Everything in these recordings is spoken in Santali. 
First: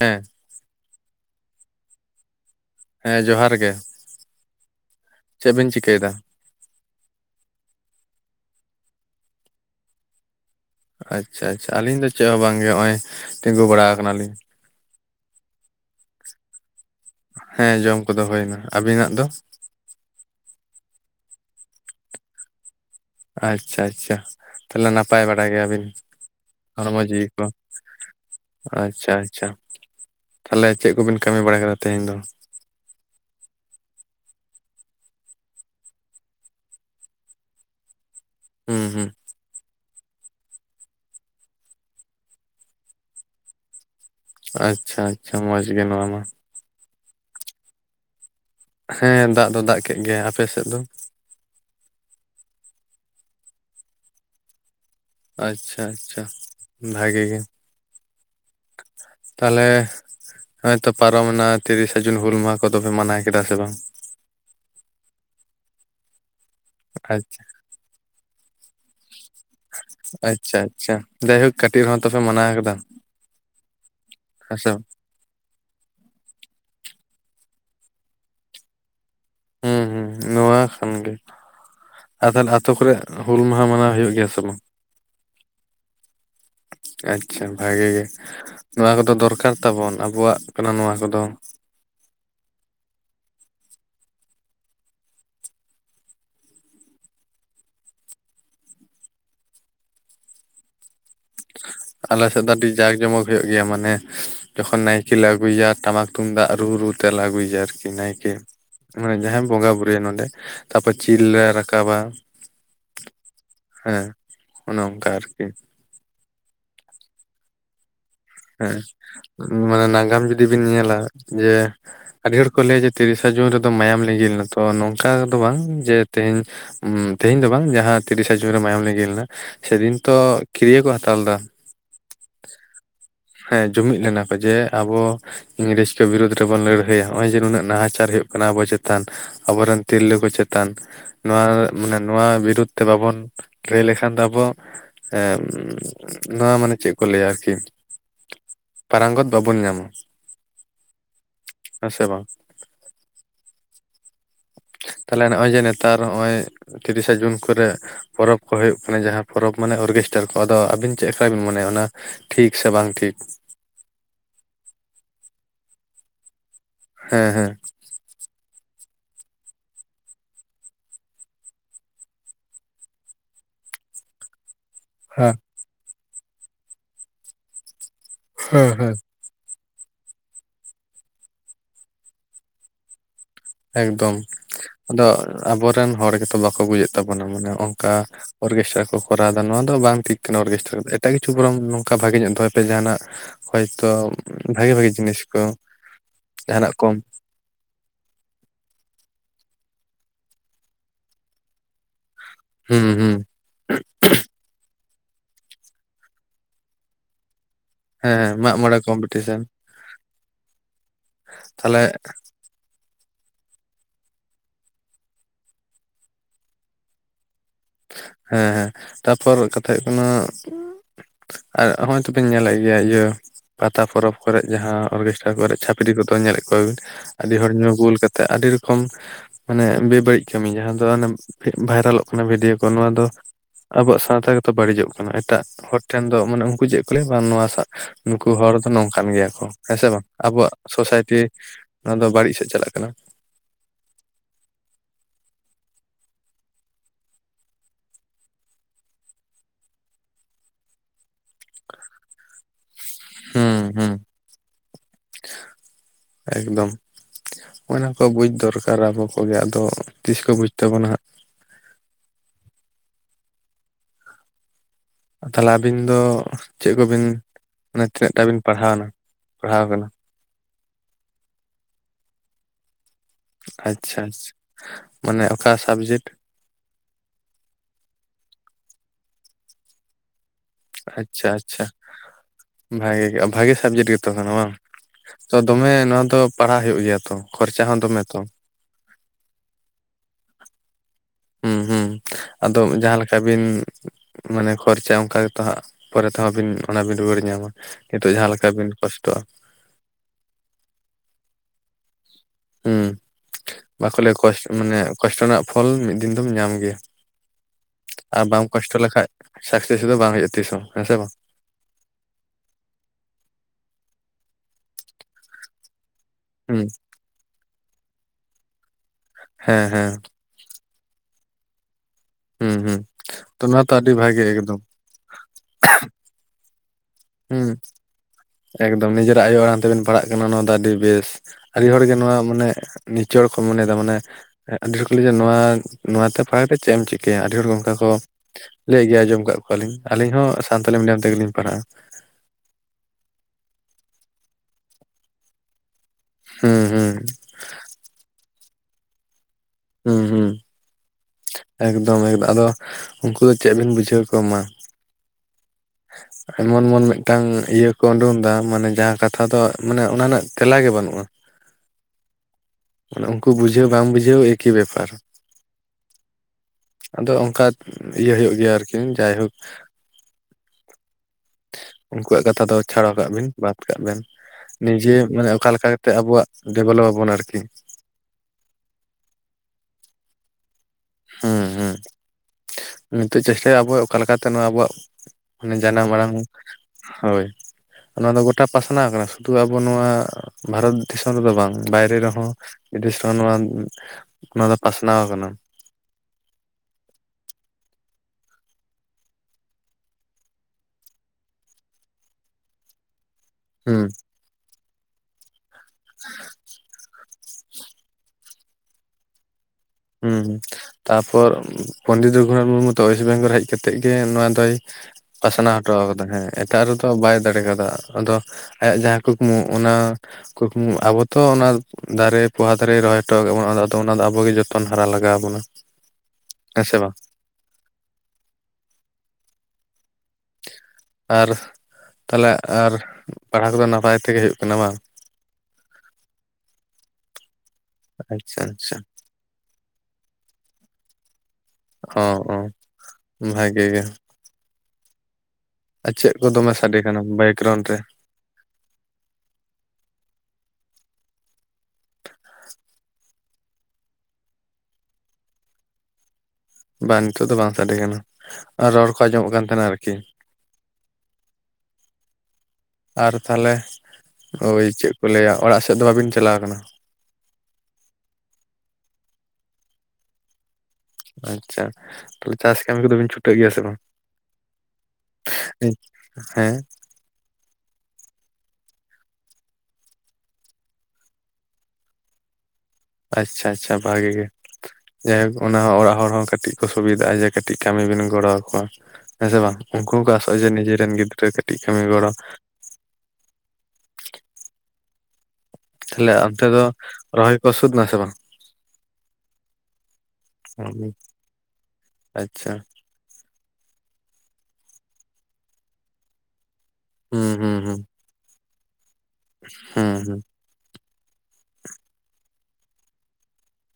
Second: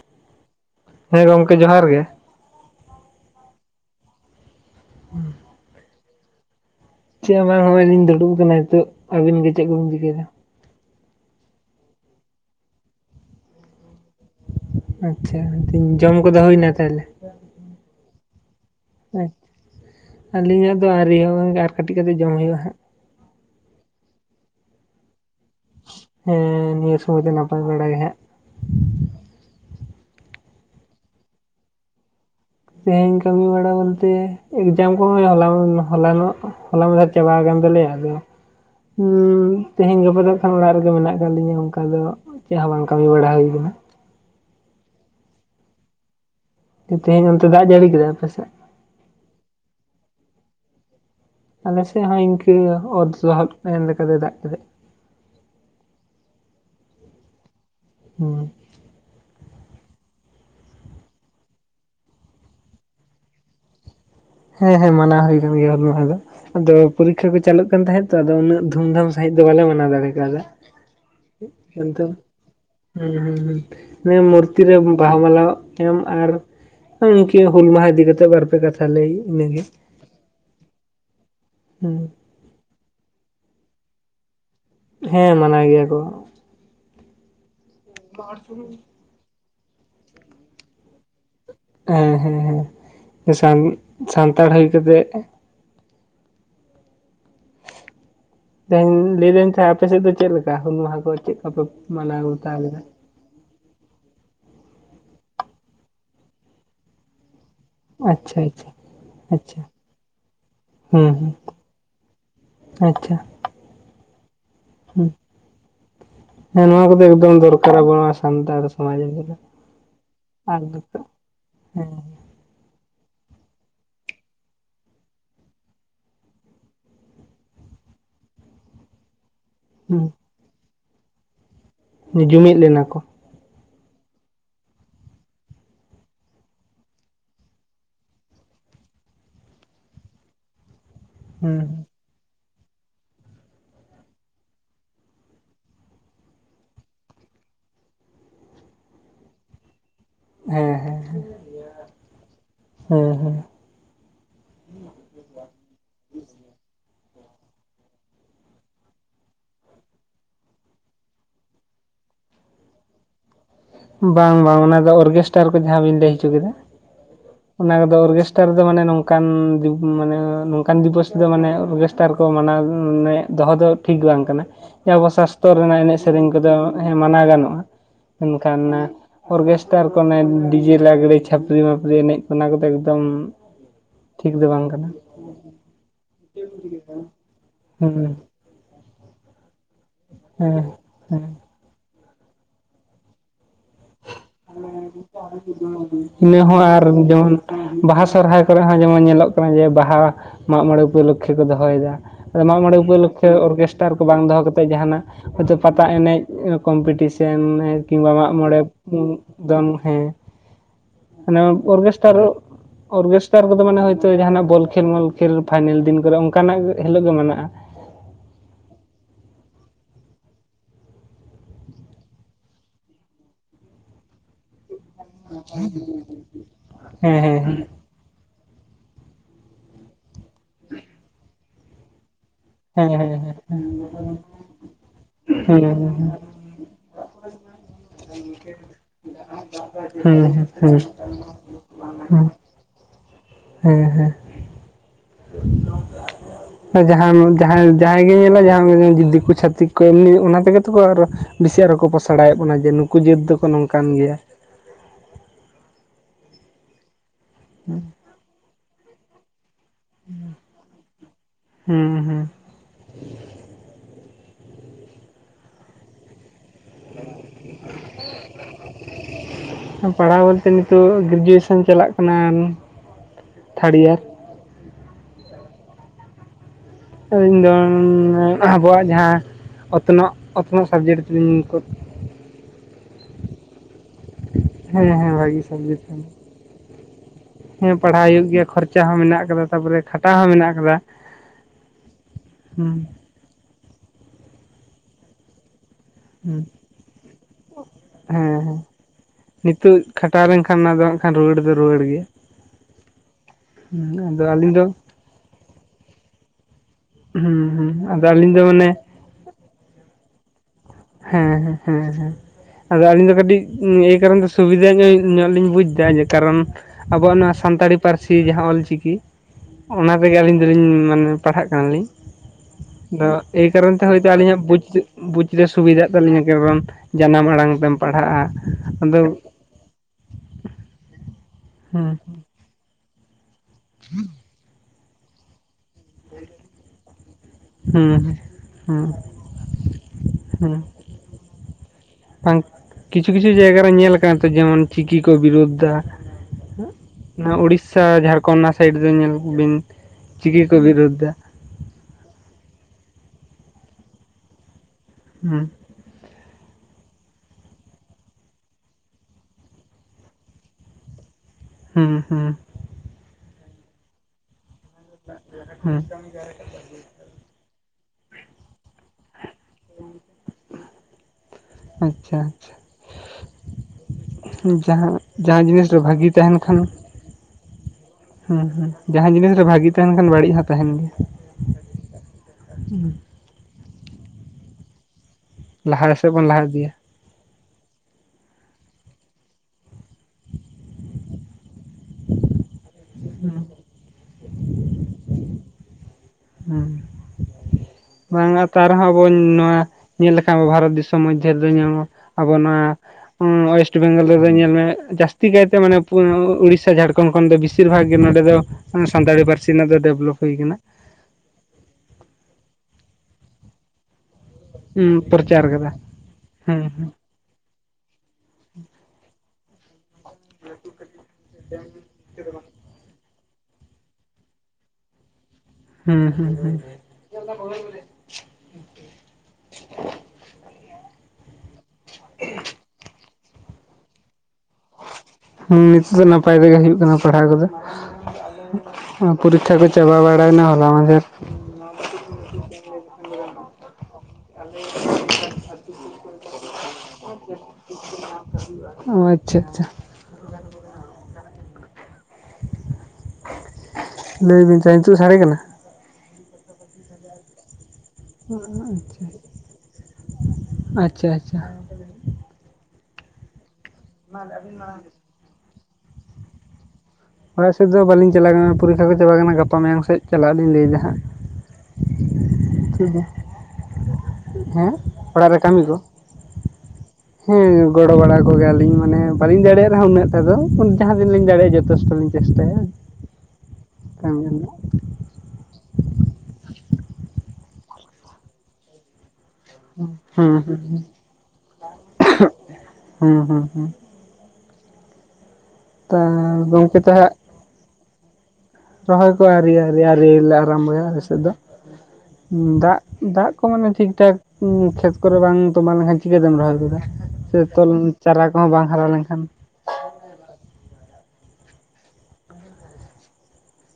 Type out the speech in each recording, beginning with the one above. ᱦᱮᱸ ᱦᱮᱸ ᱜᱚᱝᱠᱮ ᱡᱚᱦᱟᱨ ᱜᱮ᱾ ᱦᱮᱸ ᱡᱚᱦᱟᱨ ᱜᱮ᱾ ᱪᱮᱫ ᱵᱤᱱ ᱪᱤᱠᱟᱹᱭᱮᱫᱟ? ᱪᱮᱫ ᱦᱚᱸ ᱵᱟᱝ ᱦᱚᱸᱜ-ᱚᱭ ᱞᱤᱧ ᱫᱩᱲᱩᱵ ᱠᱟᱱᱟ ᱱᱤᱛᱚᱜ᱾ ᱟᱵᱤᱱ ᱜᱮ ᱪᱮᱫ ᱠᱚᱵᱤᱱ ᱪᱤᱠᱟᱹᱭᱫᱟ? ᱟᱪᱪᱷᱟ ᱟᱪᱪᱷᱟ, ᱟᱹᱞᱤᱧ ᱫᱚ ᱪᱮᱫ ᱦᱚᱸ ᱵᱟᱝᱜᱮ ᱱᱚᱜ-ᱚᱭ ᱛᱤᱸᱜᱩ ᱵᱟᱲᱟ ᱟᱠᱟᱱᱟᱞᱤᱧ᱾ ᱟᱪᱪᱷᱟ, ᱛᱤᱧ ᱡᱚᱢ ᱠᱚᱫᱚ ᱦᱩᱭᱱᱟ ᱛᱟᱦᱚᱞᱮ? ᱦᱮᱸ ᱡᱚᱢ ᱠᱚᱫᱚ ᱦᱩᱭᱱᱟ᱾ ᱟᱵᱤᱱᱟᱜ ᱫᱚ? ᱟᱪᱪᱷᱟ ᱟᱹᱞᱤᱧᱟᱜ ᱫᱚ ᱟᱹᱣᱨᱤ ᱦᱚᱭ ᱟᱨ ᱠᱟᱹᱴᱤᱡ ᱠᱟᱛᱮᱫ ᱡᱚᱢ ᱦᱩᱭᱩᱜ-ᱟ ᱦᱟᱸᱜ᱾ ᱟᱪᱪᱷᱟ ᱟᱪᱪᱷᱟ᱾ ᱛᱟᱦᱚᱞᱮ ᱱᱟᱯᱟᱭ ᱵᱟᱲᱟ ᱜᱮᱭᱟ ᱵᱤᱱ ᱦᱮᱸ ᱱᱤᱭᱟᱹ ᱦᱚᱲᱢᱚ ᱥᱚᱢᱚᱭ ᱡᱤᱣᱤ ᱫᱚ ᱠᱚ? ᱱᱟᱯᱟᱭ ᱵᱟᱲᱟ ᱜᱮ ᱦᱟᱸᱜ᱾ ᱟᱪᱪᱷᱟ ᱟᱪᱪᱷᱟ, ᱛᱟᱦᱚᱞᱮ ᱪᱮᱫ ᱠᱚᱵᱤᱱ ᱠᱟᱹᱢᱤ ᱵᱟᱲᱟ ᱠᱟᱫᱟ ᱛᱮᱦᱮᱧ ᱫᱚ? ᱛᱮᱦᱮᱧ ᱠᱟᱹᱢᱤ ᱵᱟᱲᱟ ᱵᱚᱞᱛᱮ, ᱮᱠᱡᱟᱢ ᱠᱚᱦᱚᱸ ᱦᱚᱞᱟ ᱦᱚᱞᱟᱱᱚᱜ ᱦᱚᱞᱟ ᱢᱟᱫᱷᱮᱨ ᱪᱟᱵᱟ ᱠᱟᱱ ᱛᱟᱞᱮᱭᱟ, ᱟᱫᱚ ᱦᱩᱸ ᱦᱩᱸ᱾ ᱛᱮᱦᱮᱧ ᱜᱟᱯᱟ ᱫᱚ ᱠᱷᱟᱱ ᱚᱲᱟᱜ ᱨᱮᱜᱮ ᱢᱮᱱᱟᱜ ᱠᱟᱫ ᱞᱤᱧᱟᱹ ᱚᱱᱠᱟ ᱫᱚ ᱪᱮᱫ ᱦᱚᱸ ᱵᱟᱝ ᱠᱟᱹᱢᱤ ᱵᱟᱲᱟ ᱦᱩᱭᱠᱟᱱᱟ᱾ ᱟᱪᱪᱷᱟ ᱟᱪᱪᱷᱟ, ᱢᱚᱸᱡᱽ ᱜᱮ ᱱᱚᱣᱟ ᱢᱟ᱾ [unintelligible] ᱛᱮᱦᱮᱧ ᱚᱱᱛᱮ ᱫᱟᱜ ᱡᱟᱹᱲᱤ ᱠᱮᱫᱟ ᱟᱯᱮ ᱥᱮᱫ? ᱦᱮᱸ ᱫᱟᱜ ᱫᱚ ᱫᱟᱜ ᱠᱮᱫ ᱜᱮᱭᱟᱭ᱾ ᱟᱯᱮ ᱥᱮᱫ ᱫᱚ? ᱟᱞᱮ ᱥᱮᱫ ᱦᱚᱸ ᱤᱱᱠᱟᱹ ᱜᱮ ᱚᱛ ᱞᱚᱦᱚᱫ ᱞᱮᱠᱟ ᱫᱚᱭ ᱫᱟᱜ ᱠᱮᱫᱟᱭ᱾ ᱟᱪᱪᱷᱟ ᱟᱪᱪᱷᱟ, ᱵᱷᱟᱜᱮ ᱜᱮ᱾ ᱦᱩᱸ᱾ ᱛᱟᱦᱚᱞᱮ ᱦᱚᱸᱜ-ᱚᱭ ᱛᱚ ᱯᱟᱨᱚᱢᱮᱱᱟ ᱛᱤᱨᱤᱥᱮ ᱡᱩᱱ, ᱦᱩᱞ ᱢᱟᱦᱟ ᱠᱚᱫᱚ ᱯᱮ ᱢᱟᱱᱟᱣ ᱠᱮᱫᱟ ᱥᱮ ᱵᱟᱝ? ᱦᱮᱸ ᱦᱮᱸ ᱢᱟᱱᱟᱣ ᱦᱩᱭ ᱠᱟᱱ ᱜᱮᱭᱟ ᱦᱩᱞ ᱢᱟᱦᱟ ᱫᱚ᱾ ᱟᱫᱚ ᱯᱚᱨᱤᱠᱠᱷᱟ ᱠᱚ ᱟᱪᱪᱷᱟ ᱪᱟᱞᱩᱜ ᱠᱟᱱ ᱛᱟᱦᱮᱸᱫ ᱛᱚ ᱟᱫᱚ ᱩᱱᱟᱹᱜ ᱫᱷᱩᱢᱫᱷᱟᱢ ᱥᱟᱺᱦᱤᱡ ᱫᱚ ᱵᱟᱞᱮ ᱢᱟᱱᱟᱣ ᱫᱟᱲᱮ ᱠᱟᱣᱫᱟ᱾ ᱟᱪᱪᱷᱟ ᱟᱪᱪᱷᱟ ᱡᱟᱭᱦᱳᱠ ᱠᱟᱹᱴᱤᱡ ᱨᱮᱦᱚᱸ ᱮᱱᱛᱮ, ᱦᱩᱸ ᱛᱚᱯᱮ ᱢᱟᱱᱟᱣ ᱠᱟᱫᱟ ᱦᱩᱸ ᱦᱩᱸ, ᱱᱤᱭᱚ ᱦᱮᱸ ᱢᱩᱨᱛᱤ ᱥᱮ ᱨᱮ ᱵᱟᱦᱟ ᱢᱟᱞᱟ ᱮᱢ ᱟᱨ ᱤᱱᱠᱟᱹ ᱦᱩᱞ ᱢᱟᱦᱟ ᱤᱫᱤ ᱠᱟᱛᱮᱜ ᱵᱟᱨᱼᱯᱮ ᱠᱟᱛᱷᱟ ᱞᱟᱹᱭ ᱤᱱᱟᱹᱜᱮ ᱦᱩᱸ ᱦᱩᱸ ᱱᱚᱣᱟ ᱠᱷᱟᱱ ᱜᱮ, ᱦᱩᱸ ᱟᱫᱷᱟᱱ ᱟᱛᱳ ᱠᱚᱨᱮ ᱦᱩᱞ ᱢᱟᱦᱟ ᱢᱟᱱᱟᱣ ᱦᱩᱭᱩᱜ ᱜᱮᱭᱟ ᱥᱮ ᱵᱟᱝ? ᱦᱮᱸ ᱢᱟᱱᱟᱭ ᱜᱮᱭᱟ ᱠᱚ᱾ ᱟᱪᱪᱷᱟ ᱵᱷᱟᱜᱤ ᱜᱮ᱾ [unintelligible] ᱱᱚᱣᱟ ᱠᱚᱫᱚ ᱫᱚᱨᱠᱟᱨ ᱛᱟᱵᱚᱱ, ᱟᱵᱚᱣᱟᱜ ᱠᱟᱱᱟ ᱱᱚᱣᱟ ᱠᱚᱫᱚ᱾ ᱦᱮᱸ ᱦᱮᱸ ᱦᱮᱸ ᱥᱟᱱᱛᱟᱲ ᱦᱩᱭ ᱠᱟᱛᱮᱜ ᱛᱮᱧ ᱞᱟᱹᱭ ᱫᱟᱹᱧ ᱛᱟᱦᱮᱸᱫ ᱟᱯᱮᱥᱮᱫ ᱫᱚ ᱪᱮᱫ ᱞᱮᱠᱟ? ᱦᱩᱞ ᱢᱟᱦᱟ ᱠᱚ ᱪᱮᱫ ᱞᱮᱠᱟᱯᱮ ᱢᱟᱱᱟᱣ ᱟᱞᱮ ᱥᱮᱫ ᱫᱚ ᱵᱟᱛᱟᱣ ᱟᱹᱰᱤ ᱞᱮᱫᱟ᱾ ᱡᱟᱸᱠ ᱡᱚᱢᱚᱠ ᱦᱩᱭᱩᱜ ᱜᱮᱭᱟ, ᱢᱟᱱᱮ ᱡᱚᱠᱷᱚᱱ ᱱᱟᱭᱠᱮ ᱞᱮ ᱟᱹᱜᱩᱭᱟ ᱴᱟᱢᱟᱠ ᱛᱩᱢᱫᱟᱜ ᱨᱩ ᱨᱩ ᱛᱮᱞᱮ ᱟᱹᱜᱩᱭᱮᱭᱟ ᱟᱨᱠᱤ. ᱾ ᱱᱟᱭᱠᱮ ᱟᱪᱪᱷᱟ ᱟᱪᱪᱷᱟ ᱢᱟᱱᱮ ᱡᱟᱦᱟᱸᱭ ᱟᱪᱪᱷᱟ ᱵᱚᱸᱜᱟ ᱵᱩᱨᱩᱭᱟ ᱱᱚᱸᱰᱮ ᱛᱟᱨᱯᱚᱨ ᱦᱩᱸ ᱪᱤᱞ ᱦᱩᱸ ᱞᱮ ᱨᱟᱠᱟᱵᱟ᱾ ᱟᱪᱪᱷᱟ᱾ ᱦᱮᱸ ᱚᱱᱮ ᱦᱩᱸ ᱚᱱᱠᱟ ᱟᱨᱠᱤ᱾ ᱦᱮᱸ ᱱᱚᱣᱟ ᱠᱚᱫᱚ ᱮᱠᱫᱚᱢ ᱫᱚᱨᱠᱟᱨ ᱟᱵᱚ ᱥᱟᱱᱛᱟᱲ ᱥᱚᱢᱟᱡᱽ ᱨᱮᱫᱚ ᱦᱮᱸ ᱱᱟᱜᱟᱢ ᱡᱩᱫᱤ ᱟᱨ ᱵᱤᱱ ᱧᱮᱞᱟ ᱡᱮ ᱦᱮᱸ ᱟᱹᱰᱤ ᱦᱚᱲ ᱠᱚ ᱞᱟᱹᱭᱟ ᱡᱮ ᱛᱤᱨᱤᱥᱟ ᱡᱩᱱ ᱨᱮᱫᱚ ᱢᱟᱭᱟᱢ ᱞᱤᱸᱡᱤ ᱞᱮᱱᱟ ᱛᱚ ᱱᱚᱝᱠᱟ ᱫᱚ ᱵᱟᱝ, ᱡᱮ ᱛᱮᱦᱮᱧ ᱛᱮᱦᱮᱧ ᱫᱚ ᱵᱟᱝ ᱡᱟᱦᱟᱸ ᱛᱤᱨᱤᱥᱟ ᱡᱩᱱ ᱨᱮ, ᱢᱟᱭᱟᱢ ᱞᱤᱜᱤ ᱞᱮᱱᱟ ᱥᱮᱫᱤᱱ ᱛᱚ ᱦᱩᱸ ᱠᱤᱨᱤᱭᱟᱹ ᱠᱚ ᱦᱟᱛᱟᱣ ᱞᱮᱫᱟ ᱡᱩᱢᱤᱫ ᱞᱮᱱᱟ ᱠᱚ᱾ ᱦᱮᱸ ᱡᱩᱢᱤᱫ ᱞᱮᱱᱟ ᱠᱚ᱾ ᱡᱮ ᱟᱵᱚ ᱤᱝᱨᱮᱡᱽ ᱠᱚ ᱵᱤᱨᱩᱫᱽ ᱨᱮᱵᱚᱱ ᱞᱟᱹᱲᱦᱟᱹᱭᱟ, ᱱᱚᱜᱼᱚᱭ ᱡᱮ ᱱᱩᱱᱟᱹᱜ ᱱᱟᱦᱟᱨ ᱦᱩᱭᱩᱜ ᱠᱟᱱᱟ ᱟᱵᱚ ᱪᱮᱛᱟᱱ ᱟᱵᱚᱨᱮᱱ ᱛᱤᱨᱞᱟᱹ ᱠᱚ ᱪᱮᱛᱟᱱ, ᱱᱚᱣᱟ ᱦᱩᱸ ᱢᱟᱱᱮ ᱱᱚᱣᱟ ᱵᱤᱨᱩᱫᱽ ᱛᱮ ᱵᱟᱵᱚᱱ ᱞᱟᱹᱭ ᱞᱮᱠᱷᱟᱱ ᱫᱚ ᱟᱵᱚ ᱦᱮᱸ ᱱᱚᱣᱟ ᱢᱟᱱᱮ ᱪᱮᱫ ᱠᱚ ᱞᱟᱹᱭ ᱟ ᱟᱨᱠᱤ? ᱯᱟᱨᱟᱝ ᱜᱚᱛ ᱵᱟᱵᱚᱱ ᱧᱟᱢ-ᱟ᱾ ᱦᱮᱸ ᱦᱮᱸ ᱦᱮ ᱦᱮᱸ ᱥᱮ ᱵᱟᱝ ᱦᱮᱸ ᱦᱮᱸ ᱛᱟᱦᱚᱞᱮ ᱱᱚᱜᱼᱚᱭ ᱡᱮ ᱱᱮᱛᱟᱨ ᱱᱚᱜᱼᱚᱭ ᱛᱤᱨᱤᱥᱟ ᱡᱩᱱ ᱠᱚᱨᱮ ᱯᱚᱨᱚᱵᱽ ᱠᱚ ᱦᱩᱭᱩᱜ ᱠᱟᱱᱟ᱾ ᱡᱟᱦᱟᱸ ᱯᱚᱨᱚᱵᱽ ᱢᱟᱱᱮ ᱚᱨᱜᱮᱥᱴᱟᱨ ᱠᱚ ᱟᱫᱚ ᱟᱹᱵᱤᱱ ᱪᱮᱫ ᱞᱮᱠᱟ ᱵᱤᱱ ᱢᱚᱱᱮᱭᱟ ᱚᱱᱟ ᱴᱷᱤᱠ ᱥᱮ ᱵᱟᱝ ᱴᱷᱤᱠ? ᱵᱟᱝ ᱵᱟᱝ ᱚᱱᱟ ᱫᱚ ᱚᱨᱜᱮᱥᱴᱟᱨ ᱠᱚ ᱡᱟᱦᱟᱸ ᱵᱤᱱ ᱞᱟᱹᱭ ᱦᱚᱪᱚ ᱠᱮᱫᱟ ᱦᱮᱸ ᱦᱮᱸ᱾ ᱚᱨᱠᱮᱥᱴᱟᱨ ᱨᱮ ᱫᱚ ᱢᱟᱱᱮ ᱱᱚᱝᱠᱟᱱ ᱢᱟᱱᱮ ᱱᱚᱝᱠᱟᱱ ᱫᱤᱵᱚᱥ ᱨᱮᱫᱚ ᱢᱟᱱᱮ ᱱᱮᱛᱟᱨ ᱠᱚ ᱢᱟᱱᱟᱣ ᱢᱟᱱᱮ ᱫᱚᱦᱚ ᱫᱚ ᱴᱷᱤᱠ ᱵᱟᱝ ᱠᱟᱱᱟ᱾ ᱟᱵᱚ ᱦᱮᱸ ᱥᱟᱥᱛᱚ ᱨᱮᱱᱟᱜ ᱮᱱᱮᱡ ᱥᱮᱨᱮᱧ ᱠᱚᱫᱚ ᱢᱟᱱᱟ ᱜᱟᱱᱚᱜᱼᱟ᱾ ᱦᱮᱸ ᱢᱮᱱᱠᱷᱟᱱ ᱦᱮᱸ ᱚᱨᱠᱮᱥᱴᱟᱨ ᱠᱚ ᱰᱤᱡᱮ ᱞᱟᱜᱽᱲᱮ ᱪᱷᱟᱯᱨᱤ ᱢᱟᱯᱨᱤ ᱮᱱᱮᱡ ᱚᱱᱟ ᱠᱚᱫᱚ ᱮᱠᱫᱚᱢ ᱮᱠᱫᱚᱢ ᱴᱷᱤᱠ ᱫᱚ ᱵᱟᱝ ᱠᱟᱱᱟ ᱟᱫᱚ ᱟᱵᱚᱨᱮᱱ ᱦᱚᱲ ᱜᱮᱛᱚ ᱵᱟᱠᱚ ᱵᱩᱡ ᱮᱫ ᱛᱟᱵᱚᱱᱟ, ᱢᱟᱱᱮ ᱚᱱᱠᱟ ᱦᱩᱸ ᱚᱨᱠᱮᱥᱴᱨᱟ ᱠᱚᱨᱟᱣ ᱮᱫᱟ ᱱᱚᱣᱟ ᱫᱚ ᱵᱟᱝ ᱴᱷᱤᱠ ᱠᱟᱱᱟ ᱦᱮᱸ ᱚᱨᱠᱮᱥᱴᱨᱟ ᱫᱚ ᱮᱟᱜ ᱦᱮᱸ ᱠᱤᱪᱷᱩ ᱵᱚᱨᱚᱝ ᱚᱱᱠᱟ ᱵᱷᱟᱜᱮ ᱧᱚᱜ ᱫᱚᱦᱚᱭ ᱯᱮ᱾ ᱡᱟᱦᱟᱱᱟᱜ ᱦᱚᱭ ᱛᱚ ᱤᱱᱟᱹ ᱦᱚᱸ ᱡᱟᱦᱟᱱᱟᱜ ᱟᱨ ᱠᱚᱢ ᱡᱮᱢᱚᱱ ᱵᱟᱦᱟ ᱥᱚᱨᱦᱟᱭ ᱠᱚᱨᱮᱜ ᱦᱚᱸ ᱡᱮᱢᱚᱱ ᱧᱮᱞᱚᱜ ᱠᱟᱱᱟ, ᱡᱮ ᱵᱟᱦᱟ ᱢᱟᱜᱽ ᱢᱚᱬᱮ ᱩᱯᱚᱞᱚᱠᱷᱮ ᱠᱚ ᱫᱚᱦᱚᱭ ᱫᱟ᱾ ᱟᱫᱚ ᱢᱟᱜ ᱢᱲᱟᱮ ᱦᱩᱸ ᱦᱩᱸ ᱩᱯᱚᱞᱚᱠᱷᱮ ᱚᱨᱠᱮᱨ ᱱᱮᱛᱟᱨ ᱠᱚ ᱵᱟᱝ ᱫᱚᱦᱚ ᱠᱟ ᱠᱟᱛᱮᱫ, ᱡᱟᱦᱟᱱᱟᱜ ᱦᱳᱭ ᱛᱳ ᱯᱟᱛᱟ ᱮᱱᱮᱡ, ᱠᱚᱢᱯᱤᱴᱤᱥᱮᱱ ᱠᱤᱢᱵᱟ ᱦᱮᱸ ᱢᱟᱜᱽ ᱦᱮᱸ ᱢᱟᱜ ᱢᱚᱬᱮ ᱠᱚᱢᱯᱤᱴᱤᱥᱮᱱ ᱫᱚᱱ ᱦᱮᱸ ᱾ ᱢᱟᱱᱮ ᱛᱟᱦᱚᱞᱮ ᱚᱨᱠᱮᱥᱴᱟᱨ ᱚᱨᱜᱮᱥᱴᱟᱨ ᱠᱚᱫᱚ ᱢᱟᱱᱮ ᱦᱳᱭᱛᱳ ᱡᱟᱦᱟᱱᱟᱜ ᱵᱚᱞ ᱠᱷᱮᱞ ᱢᱚᱞ ᱠᱷᱮᱞ ᱯᱷᱟᱭᱱᱮᱞ ᱫᱤᱱ ᱠᱚᱨᱮ, ᱚᱱᱠᱟᱱᱟᱜ ᱦᱤᱞᱳᱜ ᱜᱮ ᱢᱮᱱᱟᱜ-ᱟ᱾ ᱦᱮᱸ ᱦᱮᱸ ᱛᱟᱨᱯᱚᱨ ᱠᱟᱛᱷᱟ ᱦᱩᱭᱩᱜ ᱠᱟᱱᱟ ᱟᱨ ᱦᱚᱜ ᱛᱚᱵᱤᱱ ᱧᱮᱞᱮᱫ ᱜᱮᱭᱟ, ᱤᱭᱟᱹ ᱯᱟᱛᱟ ᱯᱚᱨᱚᱵᱽ ᱠᱚᱨᱮ ᱡᱟᱦᱟᱸ ᱚᱨᱠᱮᱥᱴ ᱪᱷᱟᱯᱨᱤ ᱠᱚᱫᱚ ᱧᱮᱞᱮᱫ ᱠᱚᱣᱟ ᱵᱤᱱ᱾ ᱦᱮᱸ ᱟᱹᱰᱤ ᱦᱮᱸ ᱦᱚᱲ ᱧᱩ ᱵᱩᱞ ᱠᱟᱛᱮ ᱛᱮ ᱟᱹᱰᱤ ᱨᱚᱠᱚᱢ ᱢᱟᱱᱮ ᱵᱮᱼᱵᱟᱹᱲᱤᱡ ᱠᱟᱹᱢᱤ ᱡᱟᱦᱟᱸ ᱫᱚ ᱚᱱᱮ ᱵᱷᱟᱭᱨᱟᱞᱚᱜ ᱠᱟᱱᱟ᱾ ᱵᱷᱤᱰᱭᱳ ᱠᱚ ᱦᱮᱸ ᱱᱚᱣᱟ ᱫᱚ ᱦᱮᱸ ᱦᱮᱸ᱾ ᱟᱵᱚᱣᱟᱜ ᱥᱟᱶᱛᱟ ᱜᱮᱛᱚ ᱵᱟᱹᱲᱤᱡᱚᱜ ᱠᱟᱱᱟ ᱮᱴᱟᱜ ᱦᱮᱸ ᱦᱮᱸ ᱦᱮᱸ ᱦᱚᱲ ᱴᱷᱮᱱ ᱫᱚ ᱢᱟᱱᱮ ᱩᱱᱠᱩ ᱪᱮᱫ ᱠᱚ ᱞᱟᱹᱭ ᱟ ᱵᱟᱝ ᱱᱚᱣᱟ ᱥᱟᱶ ᱱᱩᱠᱩ ᱦᱚᱲ ᱫᱚ ᱱᱚᱝᱠᱟᱱ ᱜᱮᱭᱟ ᱠᱚ ᱦᱮᱸ ᱥᱮ ᱵᱟᱝ ᱟᱵᱚᱣᱟᱜ? ᱥᱳᱥᱟᱭᱴᱤ ᱱᱚᱣᱟ ᱫᱚ ᱦᱮᱸ ᱵᱟᱹᱲᱤᱡ ᱥᱮᱫ ᱪᱟᱞᱟᱜ ᱠᱟᱱᱟ᱾ ᱦᱮᱸ ᱦᱮᱸ᱾ [inaudible] ᱡᱟᱦᱟᱸ ᱡᱟᱦᱟᱸ ᱡᱟᱦᱟᱸᱭ ᱜᱮᱭ ᱧᱮᱞᱟ ᱡᱟᱦᱟᱸ ᱡᱩᱫᱤ ᱠᱤᱠᱩ ᱪᱷᱟᱹᱛᱤᱠ ᱠᱚ, ᱮᱢᱱᱤ ᱚᱱᱟ ᱛᱮᱜᱮ ᱛᱚᱠᱚ ᱟᱨᱚ ᱵᱮᱥᱤ ᱟᱨᱚ ᱠᱚ ᱯᱚᱥᱟᱲᱟᱭᱮᱫ ᱵᱚᱱᱟ ᱡᱮ ᱱᱩᱠᱩ ᱡᱟᱹᱛ ᱫᱚᱠᱚ ᱦᱩᱸ ᱦᱩᱸ ᱱᱚᱝᱠᱟᱱ ᱜᱮᱭᱟ ᱮᱠᱫᱚᱢ [inaudible] ᱠᱚ ᱵᱩᱡᱽ ᱫᱚᱨᱠᱟᱨᱟ ᱟᱵᱚ ᱠᱚᱜᱮ ᱟᱫᱚ ᱛᱤᱥ ᱠᱚ ᱵᱩᱡᱽ ᱛᱟᱵᱚᱱᱟ ᱦᱟᱸᱜ᱾ ᱦᱩᱸ ᱦᱩᱸ ᱛᱟᱦᱚᱞᱮ ᱟᱹᱵᱤᱱ ᱫᱚ ᱪᱮᱫ ᱠᱚᱵᱤᱱ ᱢᱟᱱᱮ ᱛᱤᱱᱟᱹᱜ ᱴᱟ ᱵᱤᱱ ᱯᱟᱲᱦᱟᱣᱱᱟ ᱯᱟᱲᱦᱟᱣ ᱠᱟᱱᱟ᱾ ᱦᱩᱸ ᱯᱟᱲᱦᱟᱣ ᱵᱚᱞᱛᱮ ᱱᱤᱛᱚᱜ ᱜᱨᱮᱡᱩᱭᱮᱥᱚᱱ ᱪᱟᱞᱟᱜ ᱠᱟᱱᱟ᱾ ᱛᱷᱟᱨᱰ ᱤᱭᱟᱨ ᱟᱪᱪᱷᱟ ᱟᱪᱪᱷᱟ ᱢᱟᱱᱮ ᱚᱠᱟ ᱥᱟᱵᱡᱮᱠᱴ ᱤᱧ ᱫᱚ ᱟᱵᱚᱣᱟᱜ ᱡᱟᱦᱟᱸ ᱚᱛᱱᱚᱜ᱾ ᱚᱛᱱᱚᱜ ᱥᱟᱵᱡᱮᱠᱴ ᱟᱪᱪᱷᱟ ᱛᱤᱧ ᱟᱪᱪᱷᱟ ᱵᱷᱟᱜᱮ ᱜᱮ ᱵᱷᱟᱜᱮ ᱥᱟᱵᱡᱮᱠᱴ ᱜᱮᱛᱚ ᱦᱮᱸ ᱦᱮᱸ ᱵᱷᱟᱹᱜᱤ [inaudible] ᱫᱚᱢᱮ ᱥᱟᱵᱡᱮᱠᱴ ᱱᱚᱣᱟ ᱠᱟᱱᱟ ᱫᱚ ᱯᱟᱲᱦᱟᱣ ᱦᱩᱭᱩᱜ ᱜᱮᱭᱟ ᱛᱚ ᱠᱷᱚᱨᱪᱟ ᱦᱚᱸ ᱫᱚᱢᱮ ᱛᱚ᱾ ᱠᱷᱚᱪᱟ ᱦᱚᱸ ᱢᱮᱱᱟᱜ ᱟᱠᱟᱫᱟ ᱛᱟᱯᱚᱨᱮ ᱠᱷᱟᱴᱟ ᱦᱚᱸ ᱢᱮᱱᱟᱜ ᱟᱠᱟᱫᱟ᱾ ᱦᱩᱸ ᱦᱩᱸ ᱟᱫᱚ ᱦᱩᱸ ᱡᱟᱦᱟᱸ ᱞᱮᱠᱟ ᱵᱤᱱ ᱢᱟᱱᱮ ᱠᱷᱚᱨᱪᱟ ᱚᱱᱠᱟ ᱜᱮᱛᱚ ᱦᱟᱸᱜ ᱯᱚᱨᱮ ᱦᱩᱸ ᱛᱮᱦᱚᱸᱵᱤᱱ ᱚᱱᱟ ᱵᱤᱱ ᱨᱩᱣᱟᱹᱲ ᱧᱟᱢᱟ ᱱᱤᱛᱚᱜ ᱦᱮᱸ ᱡᱟᱦᱟᱸ ᱞᱮᱠᱟ ᱦᱮᱸ ᱵᱤᱱ ᱠᱚᱥᱴᱚᱜᱼᱟ᱾ ᱱᱤᱛᱚᱜ ᱠᱷᱟᱴᱟᱣ ᱞᱮᱱ ᱠᱷᱟᱱ ᱚᱱᱟ ᱫᱚ ᱦᱟᱜ ᱠᱷᱟᱱ ᱨᱩᱣᱟᱹᱲ ᱫᱚ ᱨᱩᱩᱭᱟᱹᱲ ᱜᱮᱭᱟ᱾ ᱦᱮᱸ ᱦᱩᱸ ᱵᱟᱠᱚ ᱞᱟᱹᱭ ᱟᱫᱚ ᱠᱚᱣᱟ ᱟᱹᱞᱤᱧ ᱫᱚ ᱢᱟᱱᱮ ᱠᱚᱥᱴᱚ ᱨᱮᱱᱟᱜ ᱯᱷᱚᱞ ᱢᱤᱫ ᱫᱤᱱ ᱫᱚᱢ ᱧᱟᱢ ᱜᱮᱭᱟ᱾ ᱦᱩᱸ ᱦᱩᱸ ᱟᱫᱚ ᱟᱨ ᱟᱹᱞᱤᱧ ᱫᱚ ᱵᱟᱢ ᱢᱟᱱᱮ᱾ ᱠᱚᱥᱴᱚ ᱞᱮᱠᱷᱟᱡ ᱥᱟᱠᱥᱮᱥ ᱫᱚ ᱵᱟᱝ ᱦᱩᱭᱩᱜᱼᱟ ᱛᱤᱥᱦᱚ ᱦᱮᱥᱮ ᱵᱟᱝ ᱦᱮᱸ ᱦᱮᱸ ᱦᱮᱸ ᱟᱫᱚ ᱟᱹᱞᱤᱧ ᱫᱚ ᱠᱟᱹᱴᱤᱡ ᱮᱭ ᱠᱟᱨᱚᱱ ᱛᱮ ᱥᱩᱵᱤᱫᱟ ᱧᱚᱜ ᱧᱚᱜ ᱞᱤᱧ ᱵᱩᱡᱽ ᱮᱫᱟ᱾ ᱠᱟᱨᱚᱱ ᱦᱩᱸ ᱟᱵᱚᱣᱟᱜ ᱱᱚᱣᱟ ᱥᱟᱱᱛᱟᱲᱤ ᱯᱟᱹᱨᱥᱤ, ᱡᱟᱦᱟᱸ ᱚᱞ ᱪᱤᱠᱤ ᱦᱮᱸ ᱦᱮᱸ ᱚᱱᱟ ᱨᱮᱜᱮ ᱟᱹᱞᱤᱧ ᱟᱹᱞᱤᱧ ᱢᱟᱱᱮ ᱯᱟᱲᱦᱟᱜ ᱠᱟᱱᱟᱞᱤᱧ ᱦᱩᱸ ᱦᱩᱸ ᱟᱫᱚ ᱛᱚ ᱮᱭ ᱱᱚᱣᱟ ᱛᱚ ᱠᱟᱨᱚᱱ ᱛᱮ ᱟᱹᱰᱤ ᱦᱚᱭᱛᱚ ᱵᱷᱟᱜᱮ ᱟᱹᱞᱤᱧᱟᱜ ᱮᱠᱫᱚᱢ ᱵᱩᱡᱽ᱾ ᱵᱩᱡᱽ ᱨᱮ ᱥᱩᱵᱤᱫᱷᱟᱜ ᱛᱟᱹᱞᱤᱧᱟ ᱡᱮ ᱵᱚᱨᱚᱱ ᱡᱟᱱᱟᱢ ᱦᱩᱸ ᱟᱲᱟᱝ ᱛᱮᱢ᱾ ᱯᱟᱲᱦᱟᱜᱼᱟ ᱮᱠᱫᱚᱢ ᱟᱫᱚ ᱱᱤᱡᱮᱨᱟᱜ ᱟᱭᱳ ᱟᱲᱟᱝ ᱛᱮᱵᱮᱱ ᱯᱟᱲᱦᱟᱜ᱾ ᱠᱟᱱᱟ ᱱᱚᱣᱟ ᱫᱚ ᱟᱹᱰᱤ ᱵᱮᱥ ᱟᱹᱰᱤ ᱦᱩᱸ ᱦᱚᱲᱜᱮ ᱱᱚᱣᱟ ᱢᱟᱱᱮ ᱱᱤᱪᱚᱲ ᱠᱚ ᱢᱚᱱᱮᱭᱮᱫᱟ ᱢᱟᱱᱮ᱾ ᱟᱹᱰᱤ ᱦᱚᱲ ᱠᱚ ᱞᱟᱹᱭᱟ ᱱᱚᱣᱟ ᱱᱚᱣᱟᱛᱮ ᱯᱟᱲᱦᱟᱣ ᱠᱟᱛᱮᱜ ᱪᱮᱫ ᱮᱢ ᱪᱤᱠᱟᱹᱭᱟ ᱟᱹᱰᱤ ᱦᱚᱲ ᱚᱱᱠᱟ ᱠᱚ᱾ ᱦᱩᱸ ᱞᱟᱹᱭ ᱦᱩᱸ ᱜᱮᱭᱟ ᱟᱸᱡᱚᱢ ᱟᱠᱟᱫ ᱠᱚᱣᱟᱞᱤᱧ ᱟᱹᱞᱤᱧ ᱦᱚᱸ ᱦᱩᱸ ᱥᱟᱱᱛᱟᱞᱤ ᱢᱤᱰᱤᱭᱟᱢ ᱛᱮᱜᱮᱞᱤᱧ ᱯᱟᱲᱦᱟᱜ ᱾ ᱵᱟᱝ ᱠᱤᱪᱷᱩ ᱠᱤᱪᱷᱩ ᱡᱟᱭᱜᱟᱮ ᱧᱮᱞ ᱠᱟᱱᱟ ᱛᱚ ᱡᱮᱢᱚᱱ ᱪᱤᱠᱤ ᱠᱚ ᱵᱤᱨᱳᱫᱽ ᱮᱫᱟ᱾ ᱦᱩᱸ ᱦᱩᱸ ᱚᱱᱟ ᱳᱲᱤᱥᱟ ᱡᱷᱟᱲᱠᱷᱚᱱᱰ ᱚᱱᱟ ᱥᱟᱭᱤᱰ ᱨᱮ ᱫᱚ ᱧᱮᱞ ᱵᱤᱱ ᱦᱩᱸ ᱦᱩᱸ ᱪᱤᱠᱤ ᱠᱚ ᱵᱤᱨᱳᱫᱽ ᱮᱫᱟ ᱮᱠᱫᱚᱢ ᱮᱠᱫᱚᱢ ᱟᱫᱚ ᱩᱱᱠᱩ ᱫᱚ ᱪᱮᱫ ᱵᱤᱱ ᱵᱩᱡᱷᱟᱹᱣ ᱟᱠᱚᱣᱟ ᱢᱟ᱾ ᱦᱩᱸ [unintelligible] ᱮᱢᱚᱱ ᱮᱢᱚᱱ ᱢᱤᱫᱴᱟᱝ ᱤᱭᱟᱹ ᱠᱚ ᱩᱰᱳᱝ ᱮᱫᱟ ᱢᱟᱱᱮ ᱡᱟᱦᱟᱸ ᱠᱟᱛᱷᱟ ᱫᱚ ᱢᱟᱱᱮ ᱚᱱᱟ ᱨᱮᱱᱟᱜ ᱛᱮᱞᱟ ᱜᱮ ᱵᱟᱹᱱᱩᱜᱼᱟ᱾ ᱦᱩᱸ ᱦᱩᱸ ᱢᱟᱱᱮ ᱩᱱᱠᱩ ᱵᱩᱡᱷᱟᱹᱣ ᱵᱟᱝ ᱵᱩᱡᱷᱟᱹᱣ ᱮᱠᱤ ᱵᱮᱯᱟᱨ᱾ ᱦᱩᱸ ᱟᱫᱚ ᱚᱱᱠᱟ ᱤᱭᱟᱹ ᱦᱩᱭᱩᱜ ᱜᱮᱭᱟ ᱟᱨᱠᱤ ᱡᱟᱭᱦᱳᱠ ᱟᱪᱪᱷᱟ ᱩᱱᱠᱩᱣᱟᱜ ᱠᱟᱛᱷᱟ ᱟᱪᱪᱷᱟ ᱫᱚ ᱪᱷᱟᱲᱟ ᱠᱟᱜ ᱵᱤᱱ, ᱵᱟᱫᱽ ᱠᱟᱜ ᱵᱤᱱ ᱱᱤᱡᱮ ᱡᱟᱦᱟᱸ ᱢᱟᱱᱮ ᱡᱟᱦᱟᱸ ᱚᱠᱟᱞᱮᱠᱟ ᱡᱤᱱᱤᱥ ᱨᱮ ᱠᱟᱛᱮᱜ ᱵᱷᱟᱹᱜᱤ ᱟᱵᱚᱣᱟᱜ ᱛᱟᱦᱮᱱ ᱠᱷᱟᱱ ᱰᱮᱵᱷᱞᱚᱯ ᱟᱵᱚᱱ ᱟᱨᱠᱤ᱾ ᱦᱩᱸ ᱦᱩᱸ ᱡᱟᱦᱟᱸ ᱡᱤᱱᱤᱥ ᱨᱮ ᱵᱷᱟᱜᱤ ᱛᱟᱦᱮᱸᱱ ᱠᱷᱟᱱ ᱵᱟᱹᱲᱤᱡ ᱦᱚᱸ ᱛᱟᱦᱮᱸᱱ ᱜᱮᱭᱟ ᱦᱩᱸ ᱦᱩᱸ ᱱᱤᱛᱚᱜ ᱪᱮᱥᱴᱟᱭᱟ ᱟᱵᱚ ᱚᱠᱟ ᱞᱮᱠᱟᱛᱮ ᱱᱚᱣᱟ ᱟᱵᱚᱣᱟᱜ ᱡᱟᱱᱟᱢ ᱞᱟᱦᱟ ᱥᱮᱫ ᱢᱟᱲᱟᱝ ᱵᱚᱱ ᱞᱟᱦᱟ ᱤᱫᱤᱭᱟ ᱦᱳᱭ ᱚᱱᱟ ᱫᱚ ᱜᱚᱴᱟ ᱯᱟᱥᱱᱟᱜ ᱠᱟᱱᱟ ᱥᱩᱫᱷᱩ ᱟᱵᱚ ᱱᱚᱣᱟ᱾ ᱵᱷᱟᱨᱚᱛ ᱫᱤᱥᱚᱢ ᱨᱮᱫᱚ ᱵᱟᱝ ᱵᱟᱦᱨᱮ ᱨᱮᱦᱚᱸ ᱵᱤᱫᱮᱥ ᱨᱮᱦᱚᱸ ᱱᱚᱣᱟ ᱱᱚᱣᱟ ᱫᱚ ᱯᱟᱥᱱᱟᱣ ᱟᱠᱟᱱᱟ ᱦᱩᱸ ᱵᱟᱝᱼᱟ ᱛᱮ ᱨᱮᱦᱚᱸ ᱟᱵᱚ ᱱᱚᱣᱟ ᱧᱮᱞ ᱞᱮᱠᱷᱟᱱ ᱵᱷᱟᱨᱚᱛ ᱫᱤᱥᱚᱢ ᱢᱚᱫᱽᱫᱷᱮ ᱨᱮᱫᱚ ᱡᱮ ᱟᱵᱚ ᱱᱚᱣᱟ ᱭᱮᱥᱴ ᱦᱩᱸ ᱵᱮᱝᱜᱚᱞ ᱨᱮᱫᱚ ᱧᱮᱞ ᱢᱮ ᱡᱟᱹᱥᱛᱤ ᱠᱟᱭᱛᱮ ᱢᱟᱱᱮ ᱳᱩᱲᱤᱥᱟ ᱡᱷᱟᱲᱠᱷᱚᱱᱰ ᱡᱷᱟᱲᱠᱷᱚᱱ ᱠᱷᱚᱱ ᱫᱚ ᱵᱮᱥᱤᱨ ᱵᱷᱟᱜᱽ ᱜᱮ ᱱᱚᱸᱰᱮ ᱫᱚ ᱥᱟᱱᱛᱟᱲᱤ ᱯᱟᱹᱨᱥᱤ ᱨᱮᱱᱟᱜ ᱫᱚ᱾ ᱦᱩᱸ ᱰᱮᱵᱷᱞᱚᱯ ᱦᱩᱭ ᱦᱩᱸ ᱠᱟᱱᱟ ᱛᱟᱯᱚᱨ ᱯᱚᱱᱰᱤᱛ ᱨᱚᱜᱷᱩᱱᱟᱛᱷ ᱢᱩᱨᱢᱩ ᱛᱚ ᱭᱮᱥᱴ ᱵᱮᱝᱜᱚᱞ ᱦᱮᱡ ᱠᱟᱛᱮᱜ ᱜᱮ ᱱᱚᱣᱟ ᱫᱚᱭ ᱯᱟᱥᱱᱟᱣ ᱦᱚᱴᱚ ᱠᱟᱫᱟ ᱦᱮᱸ ᱦᱩᱸ ᱮᱴᱟᱜ ᱨᱮᱫᱚ ᱦᱩᱸ ᱵᱟᱭ ᱫᱟᱲᱮ ᱠᱟᱫᱟ ᱟᱫᱚ ᱟᱭᱟᱜ ᱡᱟᱦᱟᱸ ᱠᱚ ᱠᱩᱠᱢᱩ ᱚᱱᱟ ᱠᱩᱠᱢᱩ ᱟᱵᱚ ᱛᱚ ᱚᱱᱟ ᱫᱟᱨᱮ ᱯᱚᱦᱟ ᱫᱟᱨᱮᱭ ᱨᱚᱦᱚᱭ ᱦᱚᱴᱚ ᱟᱠᱟᱫ ᱵᱚᱱᱟ ᱟᱫᱚ ᱚᱱᱟ ᱫᱚ ᱟᱵᱚᱜᱮ ᱡᱚᱛᱚᱱ ᱦᱟᱨᱟ ᱞᱟᱜᱟᱣ ᱟᱵᱚᱱᱟ᱾ ᱦᱩᱸ ᱦᱩᱸ ᱦᱩᱸ ᱦᱮᱸ ᱥᱮ ᱵᱟᱝ ᱟᱨ ᱛᱟᱦᱚᱞᱮ ᱟᱨ ᱯᱟᱲᱦᱟᱣ ᱠᱚᱫᱚ ᱱᱟᱯᱟᱭ ᱛᱮᱜᱮ ᱦᱩᱭᱩᱜ ᱠᱟᱱᱟ ᱵᱟᱝ ᱦᱩᱸ ᱱᱤᱛᱚ ᱫᱚ ᱱᱟᱯᱟᱭ ᱛᱮᱜᱮ ᱦᱩᱭᱩᱜ ᱠᱟᱱᱟ ᱯᱟᱲᱦᱟᱣ ᱠᱚᱫᱚ᱾ ᱟᱪᱪᱷᱟ ᱟᱪᱪᱷᱟ ᱯᱚᱨᱤᱠᱷᱟ ᱠᱚ ᱪᱟᱵᱟ ᱵᱟᱲᱟᱭᱮᱱᱟ ᱦᱚᱞᱟ ᱢᱟᱱᱫᱷᱮᱨ ᱦᱚᱸ ᱚᱸ ᱵᱷᱟᱜᱮ ᱜᱮ ᱟᱞᱮ [unintelligible] ᱟᱨ ᱪᱮᱫ ᱠᱚ ᱫᱚᱢᱮ ᱥᱟᱰᱮ ᱠᱟᱱᱟ ᱵᱮᱠᱜᱨᱟᱣᱩᱱᱰ ᱨᱮ [unintelligible] ᱚ ᱟᱪᱪᱷᱟ ᱟᱪᱪᱷᱟ ᱞᱟᱹᱭᱵᱤᱱ ᱱᱤᱛᱩᱜ ᱥᱟᱰᱮ ᱠᱟᱱᱟ ᱵᱟᱝ ᱱᱤᱛᱚᱜ ᱫᱚ ᱵᱟᱝ ᱥᱟᱰᱮ ᱠᱟᱱᱟ ᱟᱨ ᱨᱚᱲ ᱠᱚ ᱟᱸᱡᱚᱢᱚᱜ ᱠᱟᱱ ᱛᱟᱦᱮᱸᱱᱟ ᱟᱨᱠᱤ ᱟᱪᱪᱷᱟ ᱟᱪᱪᱷᱟ ᱟᱪᱪᱷᱟ ᱟᱨ ᱛᱟᱦᱞᱮ ᱳᱭ ᱪᱮᱫ ᱠᱚ ᱞᱟᱹᱭᱟ ᱚᱲᱟᱜ ᱥᱮᱫ ᱫᱚ ᱵᱟᱹᱵᱤᱱ ᱪᱟᱞᱟᱣ ᱟᱠᱟᱱᱟ ᱚᱲᱟᱜ ᱥᱮᱫ ᱫᱚ ᱵᱟᱞᱤᱧ ᱪᱟᱞᱟᱜ ᱠᱟᱱᱟ ᱯᱚᱨᱤᱠᱷᱟ ᱠᱚ ᱪᱟᱵᱟᱜ ᱠᱟᱱᱟ ᱜᱟᱯᱟ ᱢᱮᱭᱟᱝ ᱥᱮᱫ ᱪᱟᱞᱟᱜ ᱞᱤᱧ ᱞᱟᱹᱭᱮᱫᱟ ᱦᱟᱸᱜ ᱟᱪᱪᱷᱟ ᱛᱚᱞᱮ ᱪᱟᱥ ᱠᱟᱹᱢᱤ ᱱᱤᱛᱚᱜ ᱠᱚᱫᱚ ᱫᱚ ᱵᱤᱱ ᱪᱷᱩᱴᱟᱹᱜ ᱜᱮᱭᱟ ᱥᱮ ᱵᱟᱝ ᱦᱮᱸ ᱚᱲᱟᱜ ᱨᱮ ᱠᱟᱹᱢᱤ ᱠᱚ ᱦᱮᱸ ᱦᱮᱸ ᱜᱚᱲᱚ ᱵᱟᱲᱟ ᱠᱚᱜᱮᱭᱟᱞᱤᱧ ᱢᱟᱱᱮ ᱵᱟᱞᱤᱧ ᱫᱟᱲᱮᱭᱟᱜ ᱨᱮᱦᱚᱸ ᱩᱱᱟᱹᱜ ᱛᱮ ᱫᱚ ᱡᱟᱦᱟᱸ ᱫᱤᱱ ᱞᱤᱧ ᱫᱟᱲᱮᱭᱟᱜᱼᱟ ᱡᱚ ᱛᱚᱥᱴᱚ ᱞᱤᱧ ᱪᱮᱥᱴᱟᱭᱟ᱾ ᱟᱪᱪᱷᱟ ᱟᱪᱪᱷᱟ ᱵᱷᱟᱜᱮ ᱠᱟᱹᱢᱤ ᱜᱮ ᱨᱮᱱᱟᱜ ᱡᱟᱭ ᱦᱳᱠ ᱚᱱᱟ ᱦᱚᱸ ᱚᱲᱟᱜ ᱦᱚᱲ ᱦᱚᱸ ᱠᱟᱴᱤᱡ ᱠᱚ ᱥᱩᱵᱤᱫᱷᱟᱜᱼᱟ ᱡᱮ ᱠᱟᱹᱴᱤᱡ ᱠᱟᱹᱢᱤ ᱵᱮᱱ ᱜᱚᱲᱚ ᱟᱠᱚᱣᱟ ᱦᱮᱸ ᱥᱮ ᱵᱟᱝ ᱩᱱᱠᱩ ᱦᱚᱸᱠᱚ ᱦᱩᱸ ᱟᱥᱚᱜᱼᱟ ᱡᱮ ᱦᱩᱸ ᱦᱩᱸ ᱱᱤᱡᱮᱨᱮᱱ ᱜᱤᱫᱽᱨᱟᱹ ᱠᱟᱹᱴᱤᱡ ᱠᱟᱹᱢᱤ ᱜᱚᱲᱚ ᱦᱩᱸ ᱦᱩᱸ ᱦᱩᱸ ᱛᱟ ᱛᱟᱦᱞᱮ ᱚᱱᱛᱮ ᱫᱚ ᱜᱚᱢᱠᱮ ᱛᱟᱦᱟᱜ ᱨᱚᱦᱚᱭ ᱠᱚ ᱥᱟᱹᱛ ᱮᱱᱟ ᱥᱮ ᱵᱟᱝ ᱨᱚᱦᱚᱭ ᱠᱚ ᱟᱨᱤᱭᱟ ᱟᱨᱤᱞᱮ ᱟᱨᱟᱢᱵᱚᱭᱟ ᱟᱞᱮ ᱥᱮᱫ ᱫᱚ ᱟᱪᱪᱷᱟ ᱫᱟᱜ ᱫᱟᱜ ᱠᱚ ᱢᱟᱱᱮ ᱴᱷᱤᱠᱴᱷᱟᱠ ᱠᱷᱮᱛ ᱠᱚᱨᱮ ᱵᱟᱝ ᱛᱚᱢᱵᱟ ᱞᱮᱱᱠᱷᱟᱱ ᱪᱤᱠᱟᱹ ᱛᱮᱢ ᱨᱚᱦᱚᱭ ᱜᱚᱫᱟ ᱦᱩᱸ ᱥᱮ ᱛᱚᱞ ᱪᱟᱨᱟ ᱠᱚᱦᱚᱸ ᱵᱟᱝ ᱦᱟᱨᱟ ᱞᱮᱱᱠᱷᱟᱱ ᱦᱮᱸ ᱦᱮᱸ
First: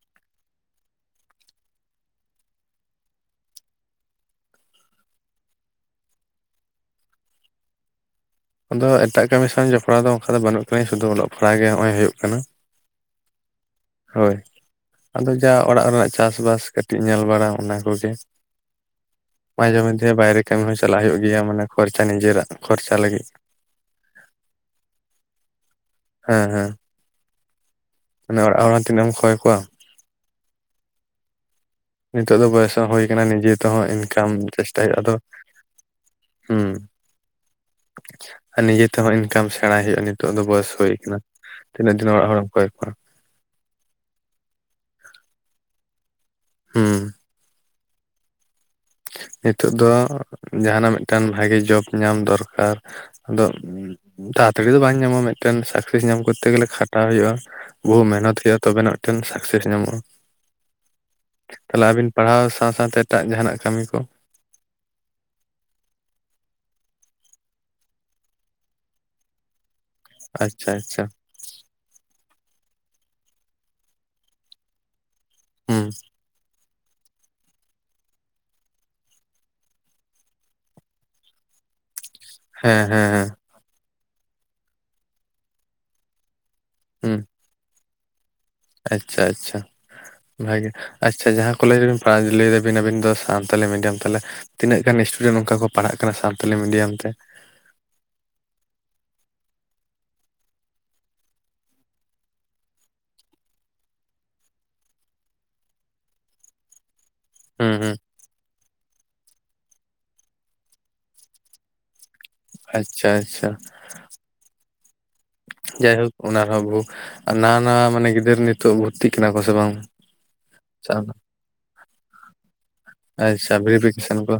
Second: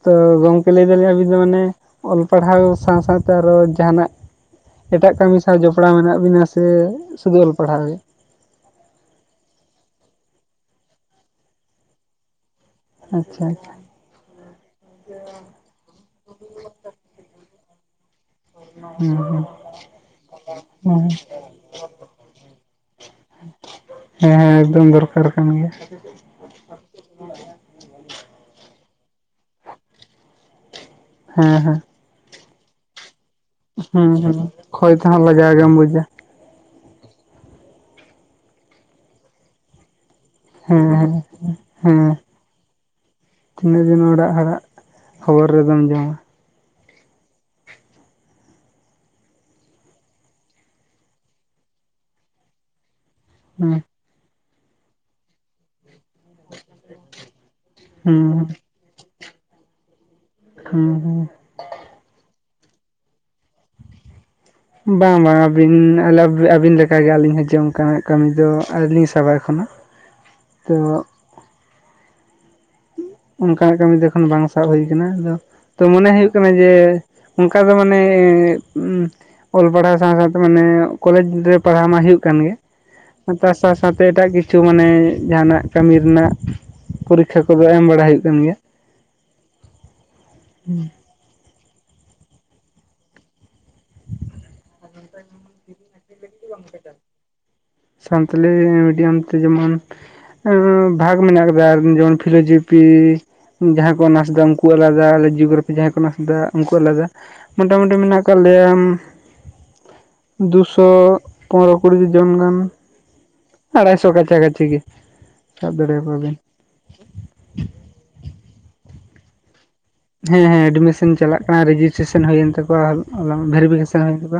ᱛᱚ ᱜᱚᱝᱠᱮ ᱞᱟᱹᱭ ᱫᱟᱞᱤᱧ ᱟᱵᱤᱱ ᱫᱚ ᱢᱟᱱᱮ ᱚᱞ ᱯᱟᱲᱦᱟᱣ ᱥᱟᱶ ᱥᱟᱶ ᱛᱮ ᱟᱨᱚ ᱡᱟᱦᱟᱱᱟᱜ ᱮᱴᱟᱜ ᱠᱟᱹᱢᱤ ᱥᱟᱶ ᱡᱚᱯᱲᱟᱣ ᱢᱮᱱᱟᱜ ᱵᱤᱱᱟ ᱥᱮ ᱥᱩᱫᱩ ᱚᱞ ᱯᱟᱲᱦᱟᱣ ᱨᱮ ᱜᱤ ᱟᱫᱚ ᱮᱴᱟᱜ ᱠᱟᱹᱢᱤ ᱥᱟᱶ ᱡᱚᱯᱲᱟᱣ ᱫᱚ ᱚᱱᱠᱟ ᱫᱚ ᱵᱟᱹᱱᱩᱜ ᱟᱫᱤᱧ ᱥᱩᱫᱩ ᱚᱞᱚᱜ ᱯᱟᱲᱦᱟᱜ ᱜᱮ ᱦᱚᱜᱼ ᱚᱭ ᱦᱩᱭᱩᱜ ᱠᱟᱱᱟ᱾ ᱟᱪᱪᱷᱟ ᱟᱪᱪᱷᱟ ᱦᱳᱭ ᱟᱫᱚ ᱡᱟᱣ ᱚᱲᱟᱜ ᱨᱮᱱᱟᱜ ᱪᱟᱥ ᱵᱟᱥ ᱠᱟᱹᱴᱤᱡ ᱧᱮᱞ ᱵᱟᱲᱟ ᱚᱱᱟ ᱠᱚᱜᱮ ᱦᱮᱸ ᱦᱮᱸ ᱢᱟᱡᱷᱮ ᱢᱟᱫᱷᱮ ᱵᱟᱭᱨᱮ ᱠᱟᱹᱢᱤ ᱦᱚᱸ ᱦᱮᱸ ᱪᱟᱞᱟᱜ ᱦᱩᱭᱩᱜ ᱜᱮᱭᱟ ᱢᱟᱱᱮ ᱠᱷᱚᱨᱪᱟ ᱱᱤᱡᱮᱨᱟᱜ ᱠᱷᱚᱨᱪᱟ ᱞᱟᱹᱜᱤᱫ ᱦᱮᱸ ᱦᱮᱸ ᱮᱠᱫᱚᱢ ᱫᱚᱨᱠᱟᱨ ᱠᱟᱱ ᱜᱮᱭᱟ ᱦᱮᱸᱻᱦᱮᱸᱻ ᱢᱟᱱᱮ ᱚᱲᱟᱜ ᱦᱚᱲ ᱦᱚᱸ ᱛᱤᱱᱟᱹᱜ ᱮᱢ ᱠᱚᱭ ᱠᱚᱣᱟ ᱦᱮᱸᱻᱦᱮᱸᱻ ᱱᱤᱛᱚᱜ ᱫᱚ ᱵᱚᱭᱮᱥ ᱦᱚᱸ ᱦᱳᱭ ᱠᱟᱱᱟ ᱱᱤᱡᱮ ᱛᱮᱦᱚᱸ ᱦᱮᱸ ᱤᱱᱠᱟᱢ ᱦᱮᱸ ᱪᱮᱥᱴᱟᱭ ᱠᱷᱚᱭ ᱦᱳᱭᱳᱜᱼᱟ ᱛᱚ ᱛᱮᱦᱚᱸ ᱞᱟᱡᱟᱣ ᱜᱮᱢ ᱵᱩᱡᱟ ᱦᱩᱸ ᱟᱨ ᱱᱤᱡᱮ ᱛᱮᱦᱚᱸ ᱤᱱᱠᱟᱢ ᱥᱮᱬᱟᱭ ᱦᱳᱭᱳᱜᱼᱟ᱾ ᱱᱤᱛᱚᱜ ᱫᱚ ᱵᱚᱭᱮᱥ ᱦᱮᱸ ᱦᱩᱭ ᱦᱮᱸ ᱟᱠᱟᱱᱟ ᱛᱤᱱᱟᱹᱜ ᱫᱤᱱ ᱦᱮᱸ ᱚᱲᱟᱜ ᱦᱚᱲᱮᱢ ᱠᱚᱭ ᱠᱚᱣᱟ ᱛᱤᱱᱟᱹᱜ ᱜᱤ ᱱᱚᱭᱰᱟ ᱟᱲᱟᱜ ᱠᱷᱚᱵᱚᱨ ᱨᱮᱫᱚᱢ ᱡᱚᱢᱟ ᱦᱩᱸ ᱱᱤᱛᱚᱜ ᱫᱚ ᱡᱟᱦᱟᱱᱟᱜ ᱢᱤᱫᱴᱟᱝ ᱵᱷᱟᱜᱮ ᱡᱚᱵ ᱧᱟᱢ ᱫᱚᱨᱠᱟᱨ ᱟᱫᱚ ᱦᱮᱸ ᱫᱟᱲᱟᱛᱟᱲᱤ ᱫᱚ ᱵᱟᱝ ᱧᱟᱢᱟ ᱢᱤᱫᱴᱮᱱ ᱥᱮᱠᱥᱮᱥ ᱧᱟᱢ ᱠᱚᱛ ᱠᱚᱛᱮ ᱜᱮᱞᱮ ᱠᱷᱟᱴᱟᱣ ᱦᱩᱭᱩᱜᱼᱟ ᱵᱩᱦᱩ ᱢᱮᱦᱱᱚᱛ ᱦᱩᱸ ᱦᱩᱭᱩᱜᱼᱟ ᱛᱚᱵᱮᱱᱟ ᱢᱤᱫᱴᱮᱱ ᱥᱟᱠᱥᱮᱥ ᱧᱟᱢᱚᱜᱼᱟ᱾ ᱦᱮᱸ ᱦᱮᱸ ᱛᱟᱦᱞᱮ ᱟᱹᱵᱤᱱ ᱯᱟᱲᱦᱟᱣ ᱥᱟᱶ ᱥᱟᱶ ᱛᱮ ᱮᱴᱟᱜ ᱡᱟᱦᱟᱱᱟᱜ ᱠᱟᱢᱤ ᱠᱚ ᱵᱟᱝ ᱵᱟᱝ ᱟᱹᱵᱤᱱ ᱟᱹᱵᱤᱱ ᱞᱮᱠᱟᱜᱮ ᱟᱹᱞᱤᱧ ᱦᱚᱸ ᱡᱮ ᱚᱱᱠᱟᱱᱟᱜ ᱠᱟᱹᱢᱤ ᱫᱚ ᱟᱹᱣᱨᱤᱞᱤᱧ ᱥᱟᱵᱟ ᱮᱠᱷᱚᱱᱚ ᱟᱪᱪᱷᱟ ᱟᱪᱪᱷᱟ ᱚᱱᱠᱟ ᱠᱟᱹᱢᱤ ᱫᱚ ᱠᱷᱚ ᱵᱟᱝ ᱥᱟᱵ ᱦᱩᱭ ᱟᱠᱟᱱᱟ ᱫᱚ ᱛᱚ ᱦᱩᱸ ᱢᱚᱱᱮ ᱦᱩᱭᱩᱜ ᱠᱟᱱᱟ ᱡᱮ ᱚᱱᱠᱟ ᱫᱚ ᱢᱟᱱᱮ ᱮᱸᱫ ᱩᱸ ᱚᱞ ᱯᱟᱲᱦᱟᱣ ᱥᱟᱶ ᱥᱟᱶᱛᱮ ᱢᱟᱱᱮ ᱠᱚᱞᱮᱡᱽ ᱨᱮ ᱯᱟᱲᱦᱟᱣ ᱢᱟ ᱦᱩᱭᱩᱜ ᱠᱟᱱ ᱜᱮ ᱦᱮᱸ ᱦᱮᱸ ᱦᱮᱸ ᱛᱟᱨ ᱥᱟᱶ ᱥᱟᱶᱛᱮ ᱮᱴᱟᱜ ᱠᱤᱪᱷᱩ ᱢᱟᱱᱮ ᱡᱟᱦᱟᱱᱟᱜ ᱠᱟᱹᱢᱤ ᱨᱮᱱᱟᱜ ᱾ ᱦᱩᱸ ᱾ ᱠᱷᱟᱹᱣᱠᱟᱹ ᱫᱚ ᱮᱢ ᱵᱟᱲᱟ ᱦᱩᱭᱩᱜ ᱠᱟᱱ ᱜᱮᱭᱟ ᱾ ᱟᱪᱪᱷᱟ ᱟᱪᱪᱷᱟ, ᱵᱷᱟᱜᱮ ᱾ ᱟᱪᱪᱷᱟ ᱡᱟᱦᱟᱸ ᱠᱚᱞᱮᱡᱽ ᱨᱮᱵᱮᱱ ᱯᱟᱲᱦᱟᱜ ᱟ ᱞᱟᱹᱭ ᱫᱟᱵᱤᱱ ᱟᱵᱤᱱ ᱫᱚ ᱥᱟᱱᱛᱟᱞᱤ ᱢᱤᱰᱤᱭᱟᱢ, ᱛᱟᱞᱦᱮ ᱛᱤᱱᱟᱹᱜ ᱜᱟᱱ ᱥᱴᱩᱰᱮᱱᱴ ᱚᱱᱠᱟ ᱠᱚ ᱯᱟᱲᱦᱟᱜ ᱠᱟᱱᱟ ᱥᱟᱱᱛᱟᱞᱤ ᱢᱤᱰᱤᱭᱟᱢ ᱛᱮ? ᱥᱟᱱᱛᱟᱞᱤ ᱢᱤᱰᱤᱭᱟᱢ ᱛᱮ ᱡᱮᱢᱚᱱ ᱵᱷᱟᱜᱽ ᱢᱮᱱᱟᱜ ᱟᱠᱟᱫᱟ ᱡᱮᱢᱚᱱ ᱯᱷᱤᱞᱳᱚᱡᱚᱯᱷᱤ, ᱡᱟᱦᱟᱸᱭ ᱠᱚ ᱚᱱᱟᱨᱥ ᱫᱟ ᱩᱱᱠᱩ ᱟᱞᱟᱫᱟ, ᱟᱞᱮ ᱡᱤᱭᱳᱜᱨᱟᱯᱷᱤ ᱡᱟᱦᱟᱸᱭ ᱠᱚ ᱚᱱᱟᱨᱥ ᱫᱟ ᱩᱱᱠᱩ ᱟᱞᱟᱫᱟ ᱾ ᱦᱩᱸ ᱢᱚᱴᱟᱢᱩᱴᱤ ᱦᱩᱸ ᱢᱮᱱᱟᱜ ᱟᱠᱟᱫ ᱞᱮᱭᱟ ᱫᱩᱥᱚ ᱯᱚᱱᱨᱚ ᱾ ᱠᱩᱲᱤ [unintelligible] ᱡᱚᱱ ᱜᱟᱱ ᱟᱪᱪᱷᱟ ᱟᱪᱪᱷᱟ ᱟᱲᱟᱭᱥᱚ ᱠᱟᱪᱷᱟ ᱠᱟᱪᱷᱤ ᱜᱮ ᱾ ᱡᱟᱭᱦᱳᱠ ᱚᱱᱟ ᱨᱮᱦᱚᱸ ᱵᱚᱦᱤ, ᱟᱨ ᱱᱟᱣᱟ ᱱᱟᱣᱟ ᱢᱟᱱᱮ ᱜᱤᱫᱟᱹᱨ ᱱᱤᱛᱚᱜ ᱵᱷᱚᱨᱛᱤᱜ ᱠᱟᱱᱟ ᱠᱚ ᱥᱮ ᱵᱟᱝ? ᱦᱮᱸ ᱦᱮᱸ ᱮᱰᱢᱤᱥᱮᱱ ᱪᱟᱞᱟᱜ ᱠᱟᱱᱟ ᱨᱮᱡᱤᱥᱴᱨᱮᱥᱮᱱ ᱦᱩᱭᱮᱱ ᱛᱟᱠ ᱟᱪᱪᱷᱟ ᱵᱷᱮᱨᱤᱯᱷᱤᱠᱮᱥᱮᱱ ᱠᱚ,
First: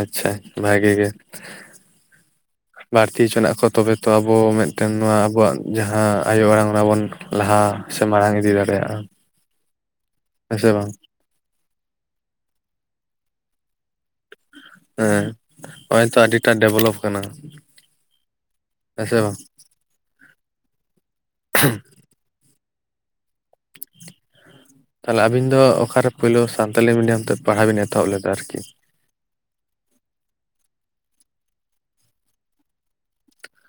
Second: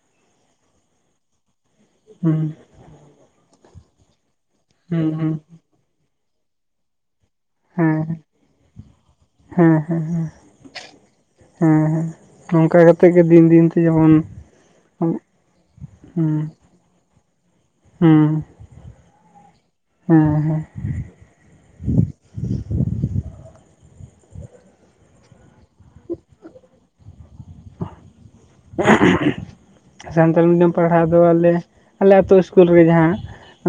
ᱟᱪᱪᱷᱟ ᱵᱷᱟᱜᱮ ᱜᱮ᱾ ᱦᱩᱸ ᱵᱟᱹᱲᱛᱤ ᱦᱚᱪᱚᱱᱟᱜ ᱠᱚ ᱛᱚᱵᱮ ᱛᱚ ᱟᱵᱚ ᱢᱤᱫᱴᱟᱝ ᱦᱩᱸ ᱱᱚᱣᱟ ᱦᱩᱸ ᱟᱵᱚᱣᱟᱜ ᱡᱟᱦᱟᱸ ᱟᱭᱳ ᱟᱲᱟᱝ ᱚᱱᱟ ᱵᱚᱱ ᱞᱟᱦᱟ ᱦᱮᱸ ᱥᱮ ᱢᱟᱲᱟᱝ ᱤᱫᱤ ᱫᱟᱲᱮᱭᱟᱜᱼᱟ ᱾ ᱦᱮᱸ ᱦᱮᱸ ᱦᱮᱸ᱾ ᱦᱮᱸ ᱥᱮ ᱵᱟᱝ? ᱦᱮᱸ ᱦᱮᱸ ᱚᱱᱠᱟ ᱠᱟᱛᱮ ᱜᱮ ᱫᱤᱱ ᱫᱤᱱ ᱛᱮ ᱡᱮᱢᱚᱱ ᱦᱩᱸ ᱦᱮᱸ ᱱᱚᱜᱼᱚᱭ ᱛᱚ ᱟᱹᱰᱤ ᱦᱩᱸ ᱴᱟ ᱰᱮᱵᱷᱮᱞᱚᱯ ᱠᱟᱱᱟ ᱾ ᱦᱮᱸ ᱥᱮ ᱵᱟᱝ? ᱦᱮᱸ ᱦᱮᱸ᱾ [inaudible] ᱛᱟᱦᱚᱞᱮ ᱟᱵᱤᱱ ᱫᱚ ᱚᱠᱟ ᱨᱮ ᱯᱳᱭᱞᱳ ᱥᱟᱱᱛᱟᱞᱤ ᱢᱤᱰᱤᱭᱟᱢ ᱛᱮ ᱯᱟᱲᱦᱟᱣ ᱵᱮᱱ ᱮᱛᱚᱦᱚᱵ ᱞᱮᱫᱟ ᱟᱨᱠᱤ? [inaudible] ᱥᱟᱱᱛᱟᱞᱤ ᱢᱤᱰᱤᱭᱟᱢ ᱯᱟᱲᱦᱟᱣ ᱫᱚ ᱟᱞᱮ ᱟᱞᱮ ᱟᱛᱳ ᱤᱥᱠᱩᱞ ᱨᱮᱜᱮ ᱡᱟᱦᱟᱸ